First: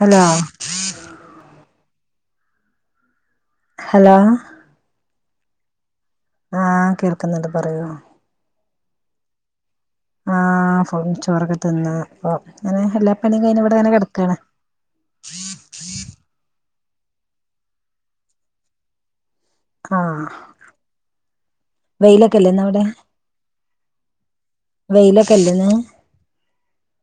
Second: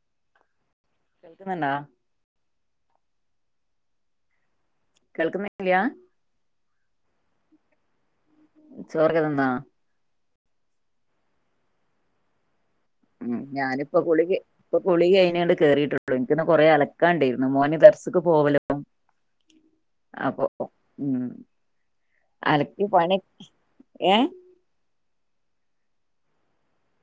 Hello hello hello കേൾക്കുന്നില്ല? ആഹ് കേൾക്ക്ന്ന്ണ്ട് പറയു. ചോറൊക്കെ തിന്നോ? ആ [unintelligible] ചോറൊക്കെ തിന്ന് അപ്പൊ ഇങ്ങനെ എല്ലാ പണിം ഉം കഴിഞ്ഞ് വടെങ്ങനെ ഞാനിപ്പോ കെടക്കാണ്. കുളികെ ഇപ്പൊ കുളി കഴിഞ്ഞ്ണ്ട് കേറിട്ടൊള്ളു ഇൻക്ക്ന്ന് കൊറെ അലക്കാണ്ടേര്ന്നു മോന് ദർസ്ക്ക് പോവലും. ആഹ് അപ്പൊ ഉം വെയിലൊക്കെല്ലേ ഇന്ന് അവിടെ അലക്കി പണി ഏഹ്? വെയിലൊക്കെല്ലന്ന്.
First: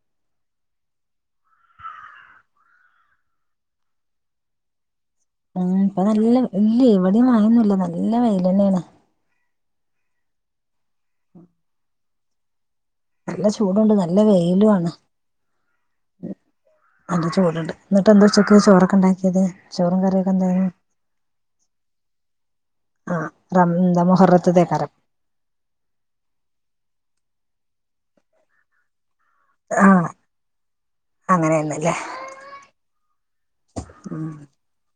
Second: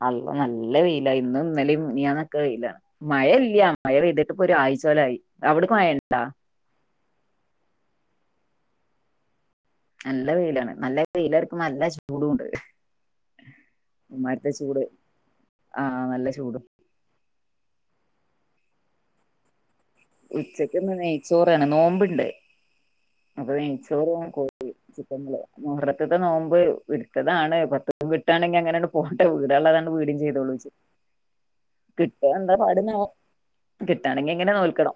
അള്ള നല്ല വെയില ഇന്നും ഇന്നലെ മിനിയാന്നൊക്കെ വെയിലാ. മഴ ല്ല്യ മഴ പെയ്ത്ട്ട്പ്പൊ ഒരാഴ്ചോലായി. ഉം അവിടക്ക് ഇപ്പ മഴയുണ്ടാ നല്ല ഇല്ലെയ് എവടിം മയൊന്നുല്ല നല്ല വെയിലെന്നെണ്. നല്ല വെയിലാണ് നല്ല വെയിലർക്കുമ്പൊ നല്ല ചൂടുണ്ട്. നല്ല ചൂടുണ്ട് നല്ല ഇമ്മാരിത്തെ വെയിലു ചൂട് ആണ്. ആ നല്ല ചൂട് നല്ല ചൂട്ണ്ട്. ന്നട്ട് എന്താ ഉച്ചക്ക്ചോറൊക്കെ ണ്ടാക്ക്യത്? ചോറും കറിം ഉച്ചക്ക്ന്ന് നെയ്ച്ചോറാണ് നോമ്പ്ണ്ട്. ആഹ് റം ന്ത മുഹറത്ത്ത്തെക്കാരം. [unintelligible] മുഹറത്ത്ത്തെ നോമ്പ് ഇട്താതാണ് പത്ത് [unintelligible] ട്ടാണെങ്കി അങ്ങനെണ്ട് പോട്ട വീടാള്ളതാണ്ട് വീടിം ചെയ്തോളൂ ച്ച് അങ്ങനെണ്ല്ലേ. കിട്ടോ എന്താ പാട്ന്നേ ഉം കിട്ടാണെങ്കി ങ്ങനെ നോൽക്കണം.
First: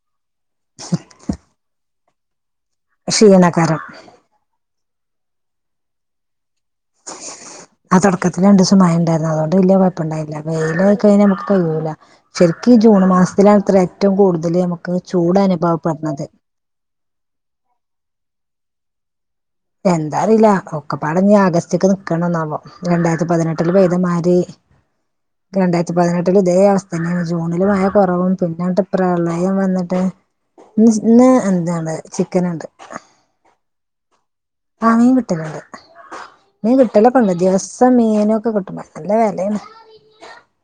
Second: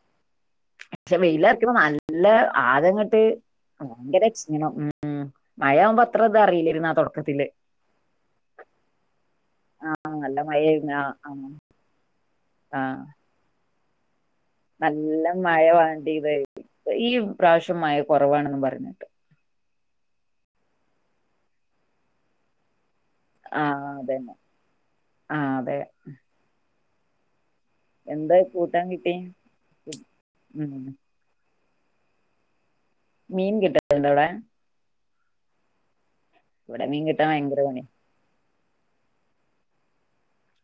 പക്ഷെ വെയിലർക്കുമ്പോ നല്ല ആകെങ്ങട്ട് ക്ഷീണക്കാരം ഭയങ്കര ക്ഷീണം. ഉം ഉം മഴ വുംമ്പോ അത്രെ താറീലേനിന്നാ തൊട്ക്കത്തില് ആഹ് തൊടക്കത്തില് രണ്ടിസം മയ ണ്ടായിരുന്നു. അതോണ്ട് വെല്ല്യെ കൊഴപ്പണ്ടായില്ല. നല്ല മഴയായിരുന്നു വെയിലായി ആ കഴിഞ്ഞ അമക്ക് കയ്യൂല. ശെരിക്ക് ആ ജൂൺ മാസത്തിലാണത്രെ ഏറ്റവും കൂടുതല് അമ്മക്ക് നല്ല ചൂട് മഴ അനുഭവപ്പെട്ണത്. വാണ്ടിയത് ഈ പ്രാവശ്യം മയ കൊറവാണെന്നും പറിണേട്ട്. എന്താറീല്ല ഒക്കപ്പാടഞ്ഞ് ആഗസ്റ്റ്ക്ക് ന്ക്കണന്നാവോ രണ്ടായി രത്തി ആ പതിനെട്ട്ല് അതന്നെ പെയ്തമാരി ആ അതെ രണ്ടായിരത്തിപതിനെട്ടില് ഇതേ അവസ്ഥനേണ് ജൂണ്ല് മയ കൊറവും എന്താ പിന്നങ്ങട്ട് കൂട്ടാൻ കിട്ടി പ്രളയം വന്ന്ട്ട്. [unintelligible] ഉം ഇന്ന് എന്താണ് ചിക്കന്ണ്ട് മീൻ കിട്ടല്ണ്ടവിടെ ആഹ് മീൻ കിട്ടല്ണ്ട്. മീൻ ഇവിടെ കിട്ടാൻ കിട്ടലൊക്കണ്ട്, ഭയങ്കര പണിയാ ദിവസം മീനൊക്കെ കിട്ടും, പ നല്ല വെലേണ്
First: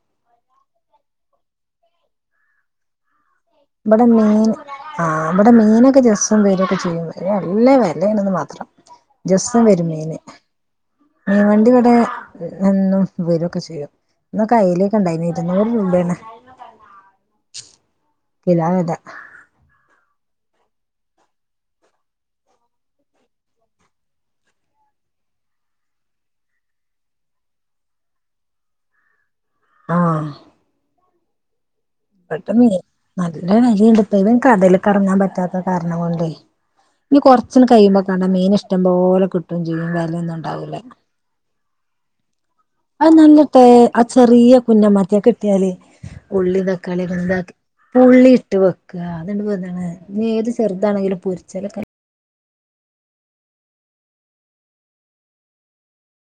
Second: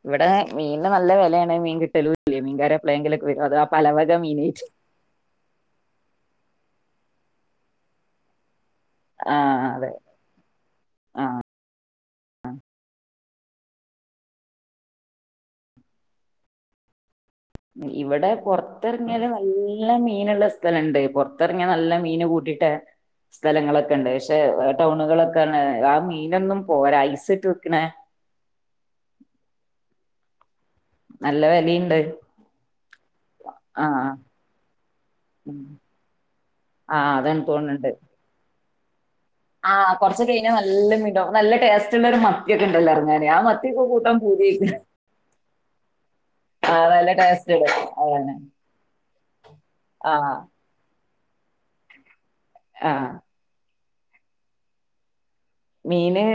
ഇവിടെ മീൻന് നല്ല വെലേണ്. മീൻ കിട്ടലൂല്ല. മീൻകാരെ എപ്പളേങ്കിലൊക്കെ വരും. അത് അപ് ബടെ മീന് ആഹ് ബടെ മീനൊക്കെ ദിവസം വെരൊക്കെ ചെയ്യും. അയ്‌ന് നല്ലെ വെലേണ്ന്ന് മാത്രം ദിവസം ആഹ് വരും അതെ മീന്. ആഹ് മീൻവണ്ടിവടെ എന്നും വരു ഒക്കെ ചെയ്യും ഇന്നൊക്കയ്ക്കല്യൊക്കെണ്ടായിനി ഇരുന്നൂറ് രൂപേണ് കിലോ വില ഇവടെപൊർത്തെർങ്യാല് ന നല്ല മീന്ള്ള സ്ഥലണ്ട്. പൊർത്തെർങ്ങിയ നല്ല മീന് കൂട്ടിട്ടെ സ്ഥലങ്ങളൊക്കെണ്ട്. പക്ഷെ ടൗണുകളൊക്കാണ്, ആ മീനൊന്നും പോര, ഐസ്ട്ട് വ്ക്ക്ണെ ആഹ് നല്ല വെലീണ്ട് ബട്ത്തെ മീ, നല്ല വേലീണ്ട്പ്പയ്ന്. കടല്ക്കർങ്ങാൻ പറ്റാത്ത കാരണം കൊണ്ടേയ് ആഹ് അതാണ് തോ കയ്യുമ്പൊകാണ മീന്ഷ്ടം പോലെ കിട്ട് ആഹ് കൊർച്ച് കയ്ഞ്ഞാ നല്ല മീൻണ്ടാവും, നല്ല ടേസ്റ്റ്ള്ളൊരു മത് അത് നല്ല ടേ ആചെറിയ പൂതിയായിക്ക്ണ് കുഞ്ഞമ്മത്തി, അഹ് കിട്ട്യാലേയ് ഉള്ളിം ആഹ് തക്കാളിം നല്ല ടേസ്റ്റ് ക്കെ ഉണ്ട് ഉള്ളി അതാണ് ഇട്ട് വെക്ക. അത്ണ്ട് എന്താണ് ആഹ് ഞ്യേത് ചെർതാണെങ്കിലും പൊര്ച്ചലക്കെ ആഹ് മീന്